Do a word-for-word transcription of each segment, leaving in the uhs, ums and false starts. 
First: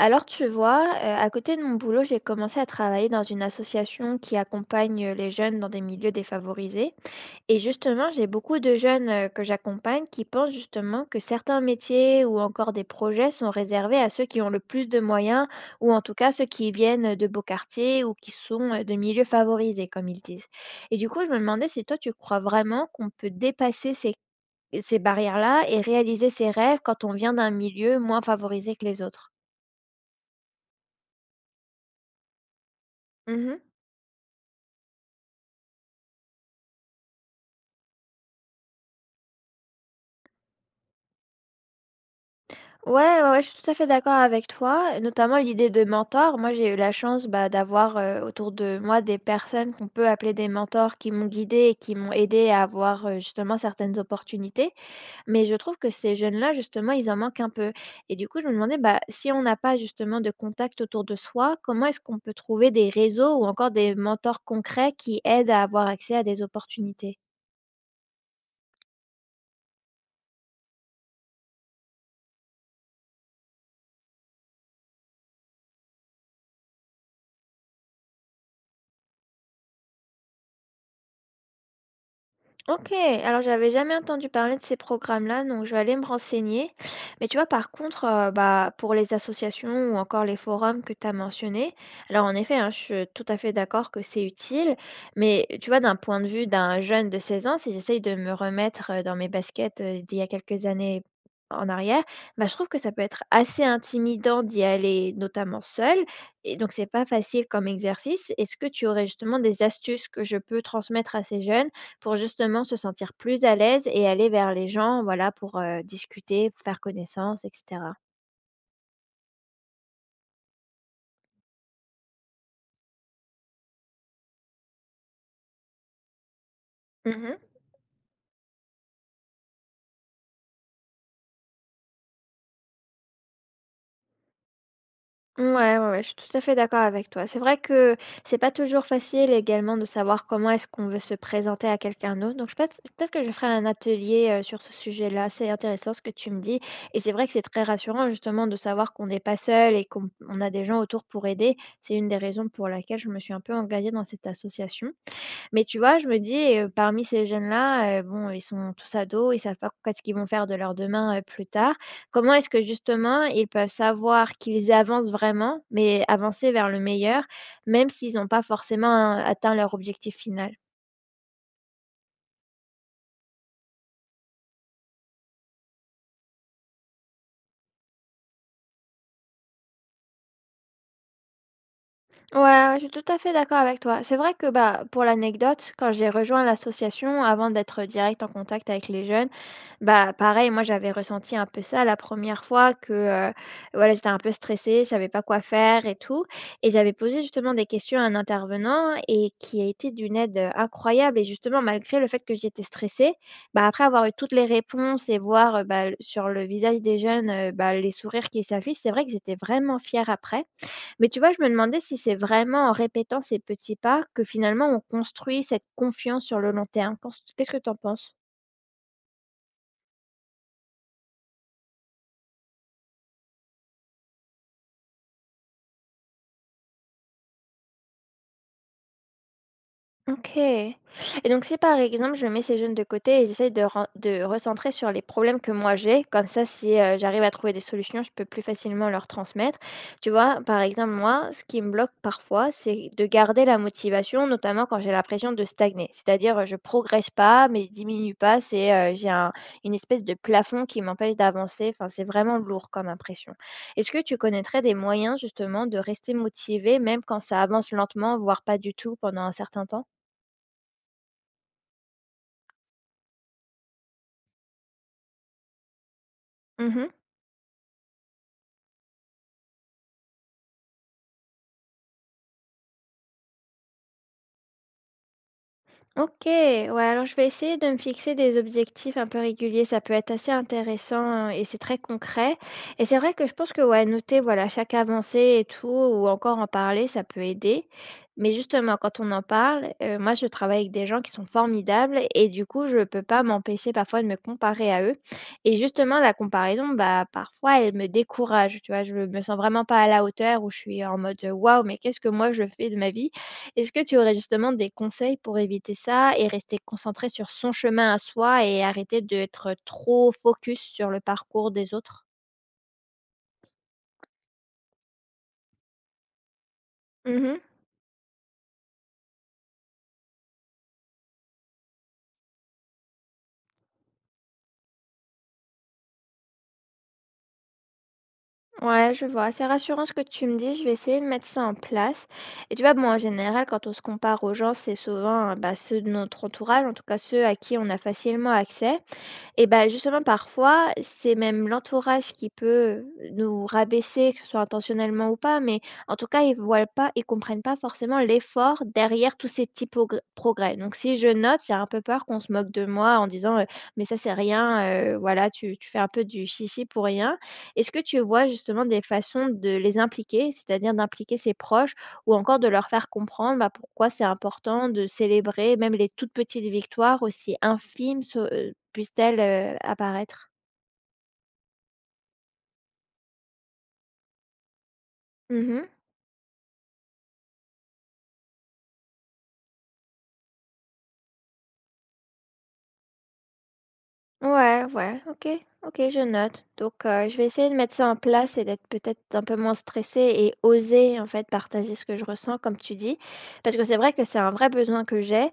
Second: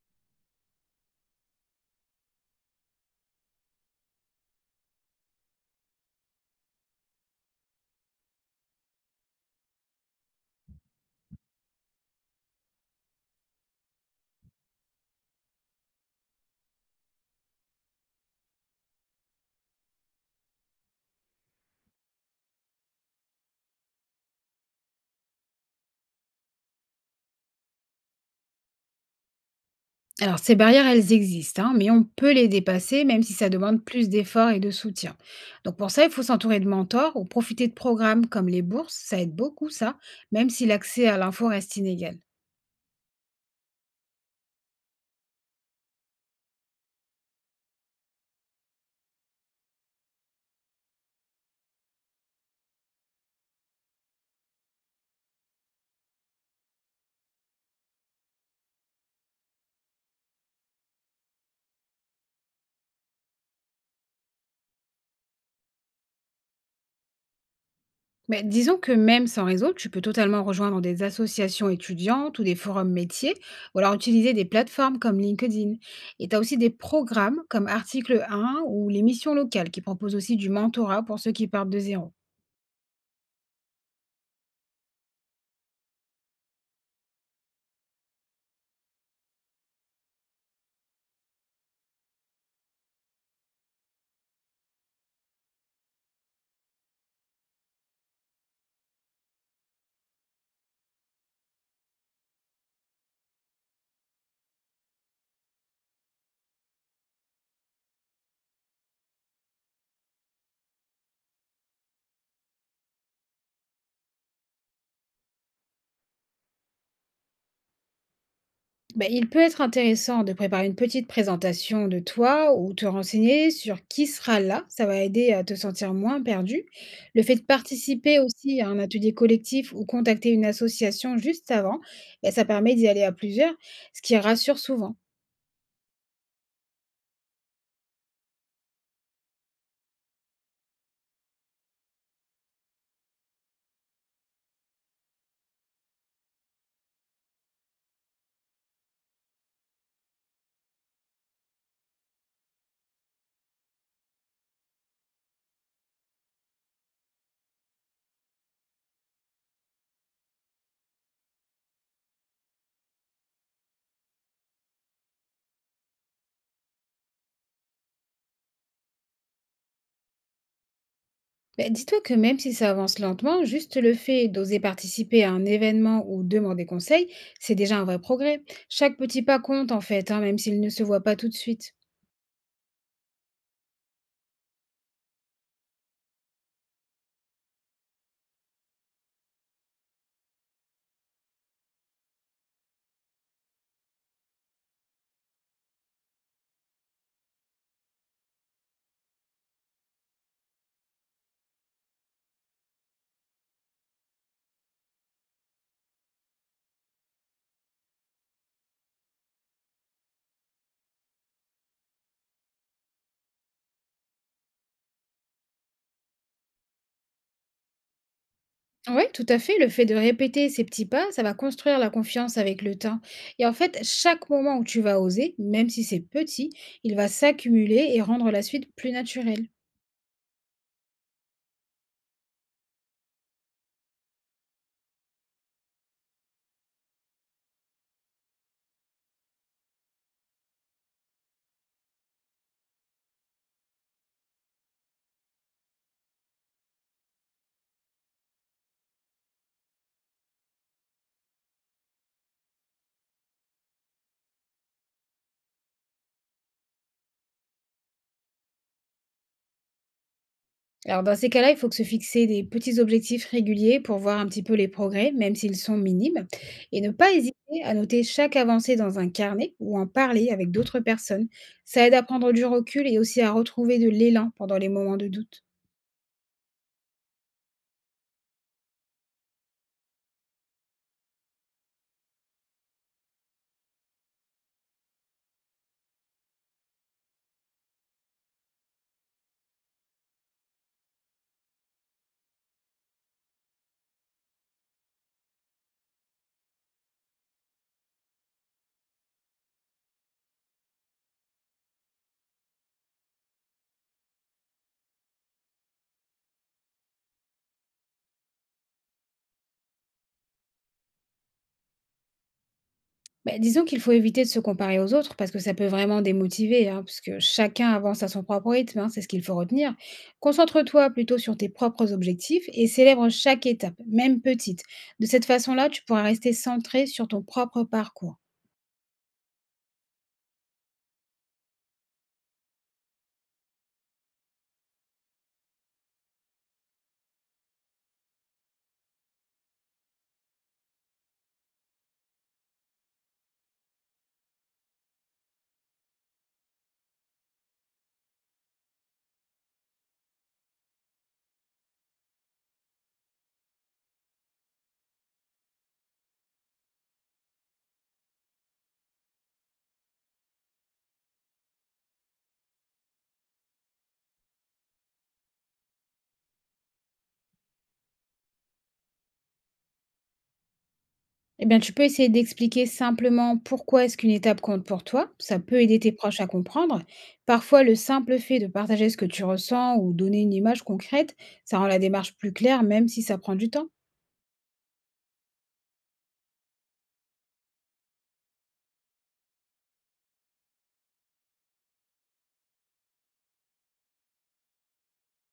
Alors tu vois, heu, à côté de mon boulot, j'ai commencé à travailler dans une association qui accompagne, euh, les jeunes dans des milieux défavorisés. Et justement, j'ai beaucoup de jeunes, heu, que j'accompagne qui pensent justement que certains métiers ou encore des projets sont réservés à ceux qui ont le plus de moyens, ou en tout cas ceux qui viennent de beaux quartiers ou qui sont, heu, de milieux favorisés comme ils disent. Et du coup, je me demandais si toi tu crois vraiment qu'on peut dépasser ces ces barrières-là et réaliser ses rêves quand on vient d'un milieu moins favorisé que les autres? Alors, ces barrières, elles existent, hein, mais on peut les dépasser, même si ça Mmh. demande plus d'efforts et de soutien. Donc, pour ça, il faut s'entourer de mentors ou profiter de programmes comme les bourses. Ça aide beaucoup, ça, même si l'accès à l'info reste inégal. Ouais, ouais, ouais, je suis tout à fait d'accord avec toi, et notamment l'idée de mentor. Moi, j'ai eu la chance bah, d'avoir euh, autour de moi des personnes qu'on peut appeler des mentors qui m'ont guidée et qui m'ont aidée à avoir euh, justement certaines opportunités. Mais je trouve que ces jeunes-là, justement, ils en manquent un peu. Et du coup, je me demandais, bah, si on n'a pas justement de contact autour de soi, comment est-ce qu'on peut trouver des réseaux ou encore des mentors concrets qui aident à avoir accès à des opportunités? Mais disons que même sans réseau, tu peux totalement rejoindre des associations étudiantes ou des forums métiers, ou alors utiliser des plateformes comme LinkedIn. Et tu as aussi des programmes comme Article un ou les missions locales qui proposent aussi du mentorat pour ceux qui partent de zéro. OK, alors j'avais jamais entendu parler de ces programmes-là, donc je vais aller me renseigner. Mais tu vois, par contre, euh, bah, pour les associations ou encore les forums que tu as mentionnés, alors en effet, hein, je suis tout à fait d'accord que c'est utile, mais tu vois, d'un point de vue d'un jeune de seize ans, si j'essaye de me remettre euh, dans mes baskets euh, d'il y a quelques années en arrière, bah, je trouve que ça peut être assez intimidant d'y aller, notamment seul, et donc c'est pas facile comme exercice. Est-ce que tu aurais justement des astuces que je peux transmettre à ces jeunes? Pour justement se sentir plus à l'aise et aller vers les gens, voilà, pour, heu, discuter, pour faire connaissance et cetera. Ben, il peut être intéressant de préparer une petite présentation de toi ou te renseigner sur qui sera là. Ça va aider à te sentir moins perdu. Le fait Mmh. de participer aussi à un atelier collectif ou contacter une association juste avant, ben, ça permet d'y aller à plusieurs, ce qui rassure souvent. Ouais, ouais, ouais, je suis tout à fait d'accord avec toi. C'est vrai que c'est pas toujours facile également de savoir comment est-ce qu'on veut se présenter à quelqu'un d'autre. Donc je pense peut-être que je ferai un atelier, heu, sur ce sujet-là. C'est intéressant ce que tu me dis et c'est vrai que c'est très rassurant justement de savoir qu'on n'est pas seul et qu'on on a des gens autour pour aider. C'est une des raisons pour laquelle je me suis un peu engagée dans cette association. Mais tu vois, je me dis, heu, parmi ces jeunes-là, heu, bon, ils sont tous ados, ils savent pas qu'est-ce qu'ils vont faire de leur demain, heu, plus tard. Comment est-ce que justement ils peuvent savoir qu'ils avancent vraiment, mais avancer vers le meilleur, même s'ils n'ont pas forcément, heu, atteint leur objectif final? Ben, dis-toi que même si ça avance lentement, juste le fait d'oser participer à un événement ou demander conseil, c'est déjà un vrai progrès. Chaque petit pas compte en fait, hein, même s'il ne se voit pas tout de suite. Ouais, ouais, je suis tout à fait d'accord avec toi. C'est vrai que bah, pour l'anecdote, quand j'ai rejoint l'association, avant d'être direct en contact avec les jeunes, bah pareil, moi j'avais ressenti un peu ça la première fois que euh, voilà, j'étais un peu stressée, je savais pas quoi faire et tout. Et j'avais posé justement des questions à un intervenant et qui a été d'une aide euh, incroyable. Et justement, malgré le fait que j'étais stressée, bah, après avoir eu toutes les réponses et voir euh, bah, sur le visage des jeunes euh, bah, les sourires qui s'affichent, c'est vrai que j'étais vraiment fière après. Mais tu vois, je me demandais si c'est vraiment en répétant ces petits pas que finalement on construit cette confiance sur le long terme. Qu'en qu'est-ce que tu en penses? Ouais, tout à fait. Le fait de répéter ces petits pas, ça va construire la confiance avec le temps. Et en fait, chaque moment où tu vas oser, même si c'est petit, il va s'accumuler et rendre la suite plus naturelle. OK. Et donc si par exemple, je mets ces jeunes de côté et j'essaye de ren de recentrer sur les problèmes que moi j'ai, comme ça si, heu, j'arrive à trouver des solutions, je peux plus facilement leur transmettre. Tu vois? Par exemple, moi, ce qui me bloque parfois, c'est de garder la motivation, notamment quand j'ai l'impression de stagner. C'est-à-dire, heu, je progresse pas, mais je diminue pas, c'est, heu, j'ai un une espèce de plafond qui m'empêche d'avancer, enfin, c'est vraiment lourd comme impression. Est-ce que tu connaîtrais des moyens justement de rester motivé même quand ça avance lentement, voire pas du tout pendant un certain temps? Alors dans ces cas-là, il faut que se fixer des petits objectifs réguliers pour voir un petit peu les progrès, même s'ils sont minimes, et ne Mmh. pas hésiter à noter chaque avancée dans un carnet ou en parler avec d'autres personnes. Ça aide à prendre du recul et aussi à retrouver de l'élan pendant les moments de doute. OK, ouais, alors je vais essayer de me fixer des objectifs un peu réguliers, ça peut être assez intéressant euh, et c'est très concret et c'est vrai que je pense que, ouais, noter, voilà, chaque avancée et tout ou encore en parler, ça peut aider. Mais justement, quand on en parle, heu, moi, je travaille avec des gens qui sont formidables et du coup, je peux pas m'empêcher parfois de me comparer à eux et justement, la comparaison, bah, parfois, elle me décourage, tu vois? Je me sens vraiment pas à la hauteur où je suis en mode: «Waouh, mais qu'est-ce que moi je fais de ma vie?» Est-ce que tu aurais justement des conseils pour éviter ça et rester concentré sur son chemin à soi et arrêter d'être trop focus sur le parcours des autres? Beh, disons qu'il faut éviter de se comparer aux autres parce que ça peut vraiment démotiver, hein, parce que Mhm. chacun avance à son propre rythme, hein, c'est ce qu'il faut retenir. Concentre-toi plutôt sur tes propres objectifs et célèbre chaque étape, même petite. De cette façon-là, tu pourras rester centré sur ton propre parcours. Ouais, je vois. C'est rassurant ce que tu me dis. Je vais essayer de mettre ça en place. Et tu vois, bon, en général, quand on se compare aux gens, c'est souvent euh, bah, ceux de notre entourage, en tout cas ceux à qui on a facilement accès. Et bah, justement, parfois, c'est même l'entourage qui peut nous rabaisser, que ce soit intentionnellement ou pas, mais en tout cas, ils voient pas ils comprennent pas forcément l'effort derrière tous ces petits progr progrès. Donc si je note, j'ai un peu peur qu'on se moque de moi en disant, heu: «Mais ça, c'est rien, heu, voilà, tu tu fais un peu du chichi pour rien». Est-ce que tu vois justement des façons de les impliquer, c'est-à-dire d'impliquer ses proches ou encore de leur faire comprendre, bah, pourquoi c'est important de célébrer même les toutes petites victoires aussi infimes se heu, puissent-elles, heu, apparaître. Eh bien, tu peux essayer d'expliquer simplement pourquoi est-ce qu'une étape compte pour toi. Ça peut Mmh. aider tes proches à comprendre. Parfois, le simple fait de partager ce que tu ressens ou donner une image concrète, ça rend la démarche plus claire, même si ça prend du temps. Ouais, ouais, OK, OK, je note. Donc heu, je vais essayer de mettre ça en place et d'être peut-être un peu moins stressée et oser, en fait, partager ce que je ressens comme tu dis. Parce que c'est vrai que c'est un vrai besoin que j'ai.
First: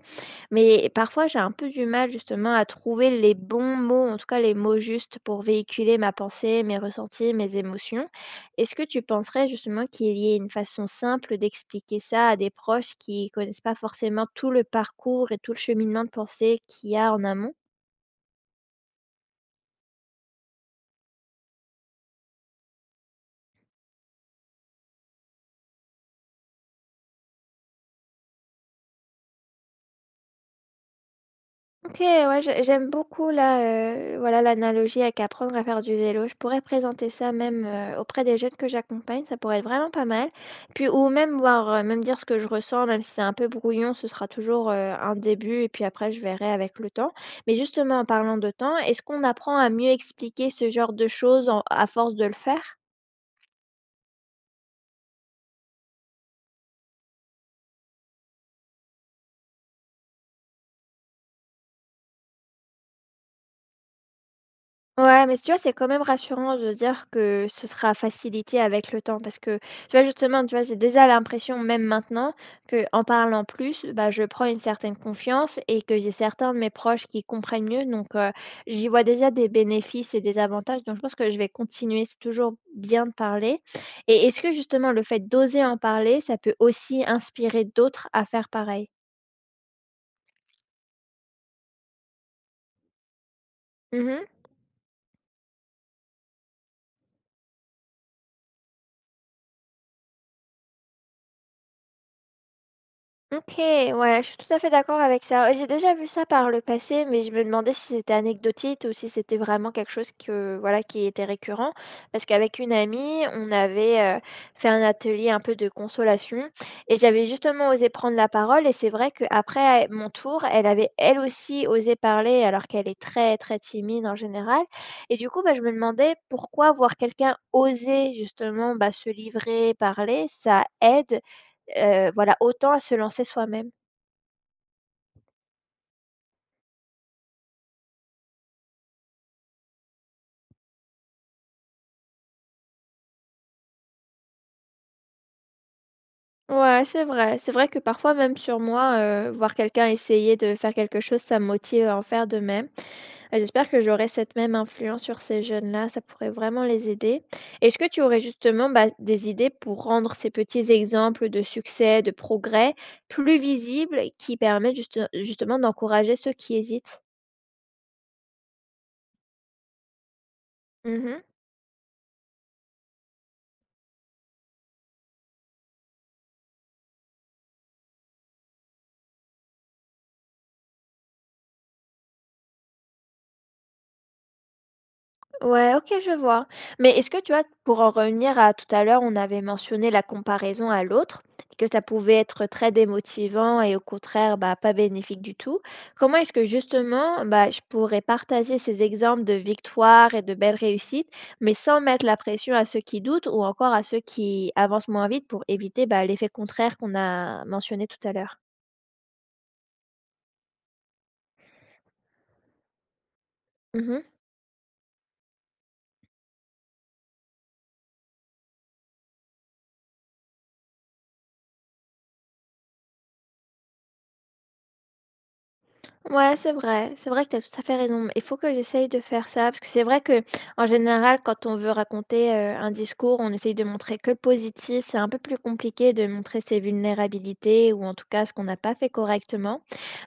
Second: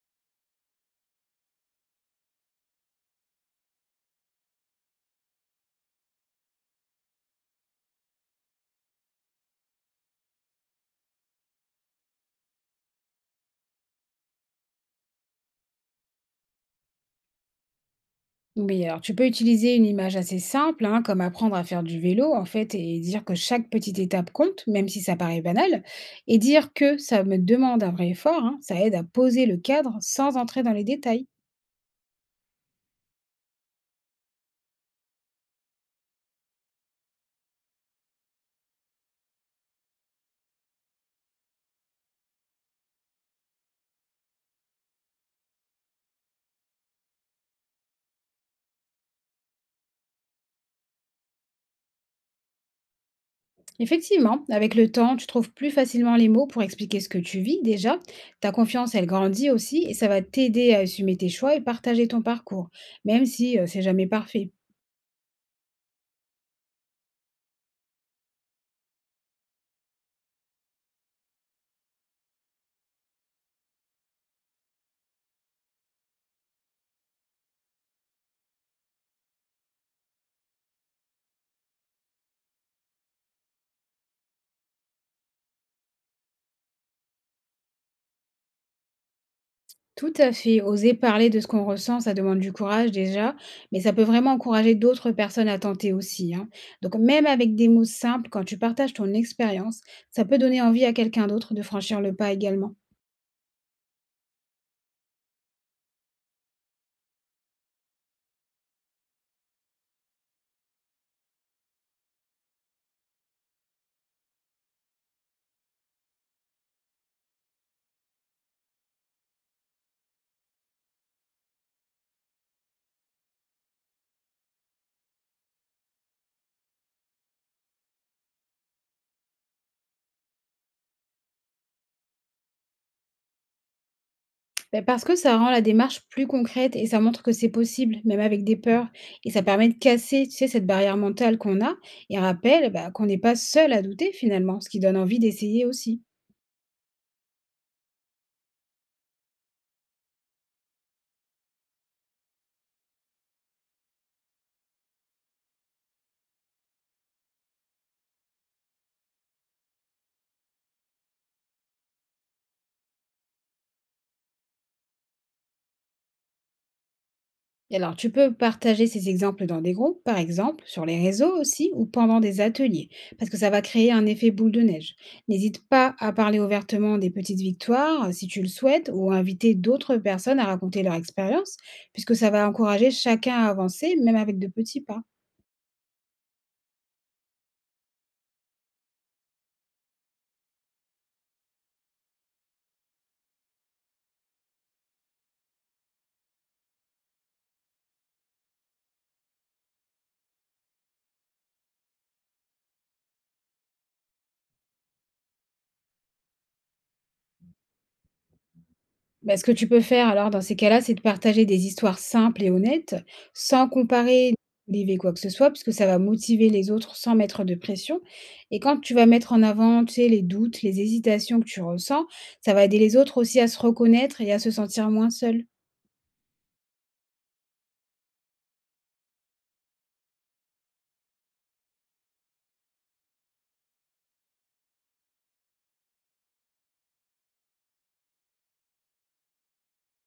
Mais parfois, j'ai un peu du mal justement à trouver les bons mots, en tout cas les mots justes pour véhiculer ma pensée, mes ressentis, mes émotions. Est-ce que tu penserais justement qu'il y ait une façon simple d'expliquer ça à des proches qui connaissent pas forcément tout le parcours et tout le cheminement de pensée qu'il y a en amont? Oui, alors tu peux utiliser une image assez simple, hein, comme apprendre à faire du vélo, en fait, et dire que chaque petite étape compte, même si ça paraît banal, et dire que ça me demande un vrai effort, hein, ça aide à poser le cadre sans entrer dans les détails. OK, ouais, j'ai j'aime beaucoup là, heu, voilà l'analogie avec apprendre à faire du vélo. Je pourrais présenter ça même, heu, auprès des jeunes que j'accompagne, ça pourrait être vraiment pas mal. Puis ou même voir, heu, même dire ce que je ressens, même si c'est un peu brouillon, ce sera toujours, heu, un début et puis après je verrai avec le temps. Mais justement en parlant de temps, est-ce qu'on apprend à mieux expliquer ce genre de choses en à force de le faire? Effectivement, avec le temps, tu trouves plus facilement les mots pour expliquer ce que tu vis déjà. Ta confiance, elle grandit aussi et ça va t'aider à assumer tes choix et partager ton parcours, même si euh, c'est jamais parfait. Ouais, mais tu vois, c'est quand même rassurant de dire que ce sera facilité avec le temps parce que, tu vois, justement, tu vois, j'ai déjà l'impression, même maintenant, que en parlant plus, bah, je prends une certaine confiance et que j'ai certains de mes proches qui comprennent mieux. Donc, euh, j'y vois déjà des bénéfices et des avantages. Donc, je pense que je vais continuer. C'est toujours bien de parler. Et est-ce que, justement, le fait d'oser en parler, ça peut aussi inspirer d'autres à faire pareil? Tout à fait. Oser parler de ce qu'on ressent, ça demande du courage déjà, mais ça peut Mhm. vraiment encourager d'autres personnes à tenter aussi, hein. Donc même avec des mots simples, quand tu partages ton expérience, ça peut donner envie à quelqu'un d'autre de franchir le pas également. OK, ouais, je suis tout à fait d'accord avec ça. Ouais, j'ai déjà vu ça par le passé, mais je me demandais si c'était anecdotique ou si c'était vraiment quelque chose que, voilà, qui était récurrent. Parce qu'avec une amie, on avait euh, fait un atelier un peu de consolation et j'avais justement osé prendre la parole. Et c'est vrai qu'après mon tour, elle avait elle aussi osé parler alors qu'elle est très, très timide en général. Et du coup, bah, je me demandais pourquoi voir quelqu'un oser justement bah, se livrer, parler, ça aide. Heu, voilà, autant à se lancer soi-même. Ben, parce que ça rend la démarche plus concrète et ça montre que c'est possible, même avec des peurs. Et ça permet de casser, tu sais, cette barrière mentale qu'on a et rappelle ben, qu'on n'est pas seul à douter finalement, ce qui donne envie d'essayer aussi. Ouais, c'est vrai. C'est vrai que parfois même sur moi, heu, voir quelqu'un essayer de faire quelque chose, ça me motive à en faire de même. Heu, j'espère que j'aurai cette même influence sur ces jeunes-là, ça pourrait vraiment les aider. Est-ce que tu aurais justement, bah, des idées pour rendre ces petits exemples de succès, de progrès plus visibles, qui permettent juste justement d'encourager ceux qui hésitent? Et alors, tu peux partager ces exemples dans des groupes, par exemple, sur les Mmh. réseaux aussi, ou pendant des ateliers, parce que ça va créer un effet boule de neige. N'hésite pas à parler ouvertement des petites victoires, euh, si tu le souhaites, ou à inviter d'autres personnes à raconter leur expérience, puisque ça va encourager chacun à avancer, même avec de petits pas. Ouais, OK, je vois. Mais est-ce que tu vois, pour en revenir à tout à l'heure, on avait mentionné la comparaison à l'autre, que ça pouvait être très démotivant et au contraire, bah, pas bénéfique du tout. Comment est-ce que justement, bah, je pourrais partager ces exemples de victoires et de belles réussites, mais sans mettre la pression à ceux qui doutent ou encore à ceux qui avancent moins vite pour éviter, bah, l'effet contraire qu'on a mentionné tout à l'heure? Bah, ce que tu peux faire alors dans ces cas-là, c'est de partager des histoires simples et honnêtes, sans Mhm. comparer, livrer quoi que ce soit, puisque ça va motiver les autres sans mettre de pression. Et quand tu vas mettre en avant, tu sais, les doutes, les hésitations que tu ressens, ça va aider les autres aussi à se reconnaître et à se sentir moins seuls. Ouais, c'est vrai. C'est vrai que tu as tout à fait raison. Il faut que j'essaye de faire ça parce que c'est vrai que, en général, quand on veut raconter, heu, un discours, on essaye de montrer que le positif. C'est un peu plus compliqué de montrer ses vulnérabilités ou en tout cas ce qu'on n'a pas fait correctement.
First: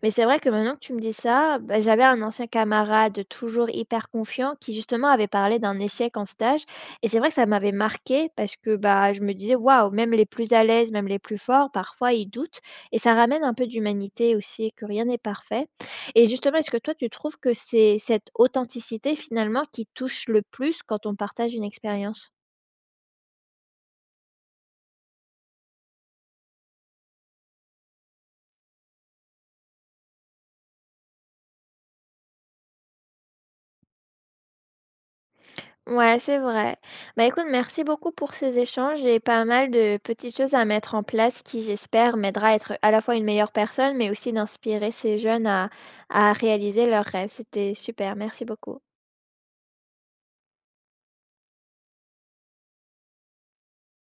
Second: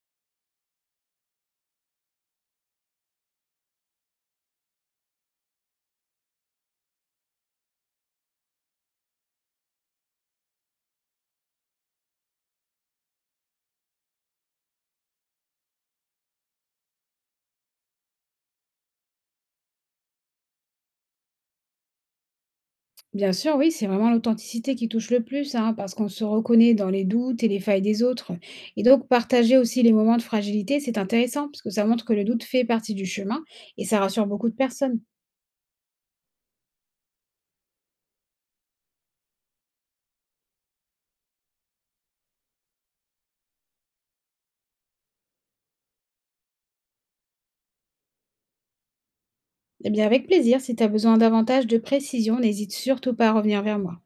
Mais c'est vrai que maintenant que tu me dis ça, bah, j'avais un ancien camarade toujours hyper confiant qui justement avait parlé d'un échec en stage et c'est vrai que ça m'avait marqué parce que, bah, je me disais: «Waouh, même les plus à l'aise, même les plus forts, parfois ils doutent» et ça ramène un peu d'humanité aussi, que rien n'est parfait. Et justement, est-ce que toi, tu trouves que c'est cette authenticité finalement qui touche le plus quand on partage une expérience? Bien sûr, oui, c'est vraiment l'authenticité qui touche le plus, hein, parce qu'on se reconnaît dans les doutes et les failles des autres. Et donc, partager aussi les moments de fragilité, c'est intéressant, parce que ça montre que le doute fait partie du chemin et ça rassure beaucoup de personnes. Ouais, c'est vrai. Bah écoute, merci beaucoup pour ces échanges. J'ai pas mal de petites choses à mettre en place qui, j'espère, m'aidera à être à la fois une meilleure personne, mais aussi d'inspirer ces jeunes à, à réaliser leurs rêves. C'était super. Merci beaucoup. Eh bien, avec plaisir, si tu as besoin davantage de précision, n'hésite surtout pas à revenir vers moi.